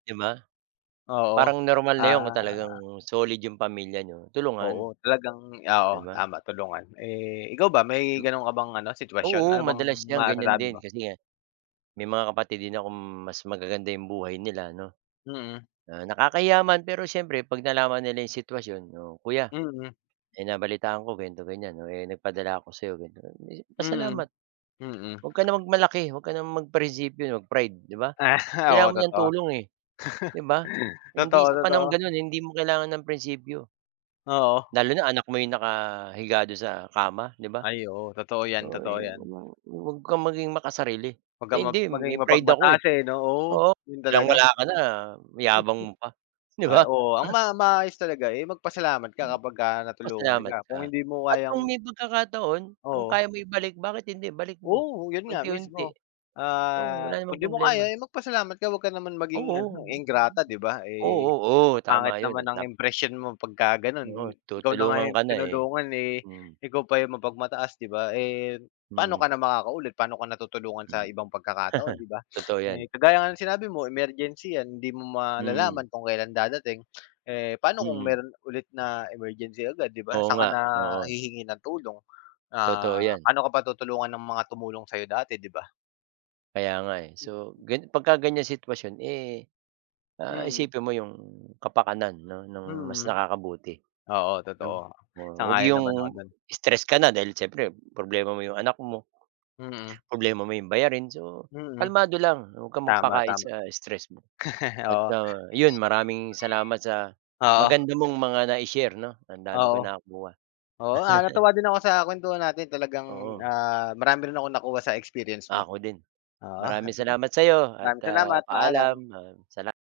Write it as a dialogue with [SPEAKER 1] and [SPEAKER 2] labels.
[SPEAKER 1] 'Di ba?
[SPEAKER 2] Oo.
[SPEAKER 1] Parang normal na yun kung talagang
[SPEAKER 2] Ah.
[SPEAKER 1] solid yung pamilya niyo, tulungan.
[SPEAKER 2] Oo talagang oo,
[SPEAKER 1] 'Di ba?
[SPEAKER 2] tama tulungan. Eh, ikaw ba, may
[SPEAKER 1] Yun.
[SPEAKER 2] ganon ka bang ano, sitwasyon?
[SPEAKER 1] Oo,
[SPEAKER 2] Ano bang
[SPEAKER 1] madalas yang ganyan
[SPEAKER 2] masasabi
[SPEAKER 1] din,
[SPEAKER 2] mo?
[SPEAKER 1] kasi nga, may mga kapatid din akong mas magaganda yung buhay nila 'no.
[SPEAKER 2] Mm.
[SPEAKER 1] Ah, nakakahiya man pero siyempre 'pag nalaman nila yung sitwasyon, "Oh kuya,
[SPEAKER 2] Mhm.
[SPEAKER 1] may nabalitaan ako ganito, ganyan, oh, eh, nagpadala ako sa'yo ganto ganyan," Eh,
[SPEAKER 2] Mhm,
[SPEAKER 1] pasalamat.
[SPEAKER 2] mm.
[SPEAKER 1] Huwag ka na mag-malaki, huwag ka ng mag prinsipyo, mag-pride, 'di ba?
[SPEAKER 2] Ah,
[SPEAKER 1] Kailangan
[SPEAKER 2] oo
[SPEAKER 1] mo nang
[SPEAKER 2] totoo.
[SPEAKER 1] tulong, eh, 'di ba? Hindi sa panahong
[SPEAKER 2] Totoo-totoo.
[SPEAKER 1] ganon, eh, hindi mo kailangan ng prinsipyo.
[SPEAKER 2] Oo.
[SPEAKER 1] Lalo na anak mo ay nakahiga dun sa kama, 'di ba?
[SPEAKER 2] Ay oo, totoo 'yan
[SPEAKER 1] So
[SPEAKER 2] totoo
[SPEAKER 1] ayun
[SPEAKER 2] 'yan.
[SPEAKER 1] ano, huwag kang maging makasarili,
[SPEAKER 2] Huwag
[SPEAKER 1] eh,
[SPEAKER 2] kang map
[SPEAKER 1] hindi
[SPEAKER 2] maging
[SPEAKER 1] may pride ako, eh.
[SPEAKER 2] mapag-mataas, eh, 'no? Oo
[SPEAKER 1] Oo
[SPEAKER 2] ganun talaga.
[SPEAKER 1] walang-wala ka na, yabang mo pa, 'di
[SPEAKER 2] Ay
[SPEAKER 1] ba?
[SPEAKER 2] oo, ang ma maayos talaga, eh, mag-pasalamat ka kapagka natulungan ka,
[SPEAKER 1] Pasalamat ka,
[SPEAKER 2] kung hindi mo
[SPEAKER 1] at kung
[SPEAKER 2] kayang
[SPEAKER 1] may pag-kakataon, kung
[SPEAKER 2] Oo.
[SPEAKER 1] kaya mo ibalik, bakit hindi, ibalik mo
[SPEAKER 2] Oo yun nga
[SPEAKER 1] unti-unti.
[SPEAKER 2] mismo,
[SPEAKER 1] Oo wala
[SPEAKER 2] ah,
[SPEAKER 1] namang
[SPEAKER 2] kundi mo
[SPEAKER 1] problema.
[SPEAKER 2] kaya, eh, mag-pasalamat ka huwag ka naman maging
[SPEAKER 1] Oo,
[SPEAKER 2] ano,
[SPEAKER 1] oo.
[SPEAKER 2] ingrata 'di ba, eh,
[SPEAKER 1] Oh,
[SPEAKER 2] ang
[SPEAKER 1] tama
[SPEAKER 2] pangit
[SPEAKER 1] yun,
[SPEAKER 2] naman
[SPEAKER 1] li
[SPEAKER 2] ng
[SPEAKER 1] lang.
[SPEAKER 2] impression mo pagka-ganon.
[SPEAKER 1] Oo
[SPEAKER 2] Ikaw na nga
[SPEAKER 1] tutulungan
[SPEAKER 2] yung
[SPEAKER 1] ka na, eh
[SPEAKER 2] tinulungan, eh,
[SPEAKER 1] hmm.
[SPEAKER 2] ikaw pa yung mapag-mataas 'di ba? Eh, pa'no ka
[SPEAKER 1] Mm.
[SPEAKER 2] na makaka-ulit, paano ka na tutulungan
[SPEAKER 1] Mm.
[SPEAKER 2] sa ibang pagkakataon 'di ba?
[SPEAKER 1] Totoo
[SPEAKER 2] Eh,
[SPEAKER 1] yan.
[SPEAKER 2] kagaya nga ng sinabi mo, emergency yan, hindi mo
[SPEAKER 1] Mm.
[SPEAKER 2] malalaman kung kelan dadating, eh. Pa'no kung
[SPEAKER 1] Mm.
[SPEAKER 2] meron ulit na emergency agad, 'di ba,
[SPEAKER 1] Oo
[SPEAKER 2] saan ka
[SPEAKER 1] nga,
[SPEAKER 2] na
[SPEAKER 1] oo.
[SPEAKER 2] hihingi ng tulong? Ah,
[SPEAKER 1] Totoo yan.
[SPEAKER 2] pa'no ka pa tutulungan ng mga tumulong sa'yo dati, 'di ba?
[SPEAKER 1] Kaya nga, eh. So gan pagka-ganyan sitwasyon, eh, ah,
[SPEAKER 2] Mhm.
[SPEAKER 1] isipin mo 'yong kapakanan ng ng mas
[SPEAKER 2] Hmm.
[SPEAKER 1] nakakabuti,
[SPEAKER 2] Oo
[SPEAKER 1] 'no?
[SPEAKER 2] totoo,
[SPEAKER 1] Wa huwag
[SPEAKER 2] sang-ayon naman ako
[SPEAKER 1] 'yong
[SPEAKER 2] diyan.
[SPEAKER 1] tress ka na, dahil siyempre, problema mo 'yong anak mo,
[SPEAKER 2] Mm.
[SPEAKER 1] problema mo 'yong bayarin, so,
[SPEAKER 2] Mm.
[SPEAKER 1] kalmado lang, huwag kang mag-pakain
[SPEAKER 2] Tama-tama.
[SPEAKER 1] sa stress mo. At
[SPEAKER 2] Oo.
[SPEAKER 1] ah, yun, maraming salamat sa
[SPEAKER 2] Oo.
[SPEAKER 1] maganda mong mga nai-share 'no, ang dami kong
[SPEAKER 2] Oo.
[SPEAKER 1] nakuha.
[SPEAKER 2] Oo ah, natuwa din ako sa kuwentuhan natin talagang,
[SPEAKER 1] Oo.
[SPEAKER 2] ah, marami rin akong nakuha sa experience mo.
[SPEAKER 1] Ako din,
[SPEAKER 2] Oo,
[SPEAKER 1] maraming salamat sa'yo, at
[SPEAKER 2] maraming
[SPEAKER 1] ah,
[SPEAKER 2] salamat, paalam.
[SPEAKER 1] paalam, maraming-sala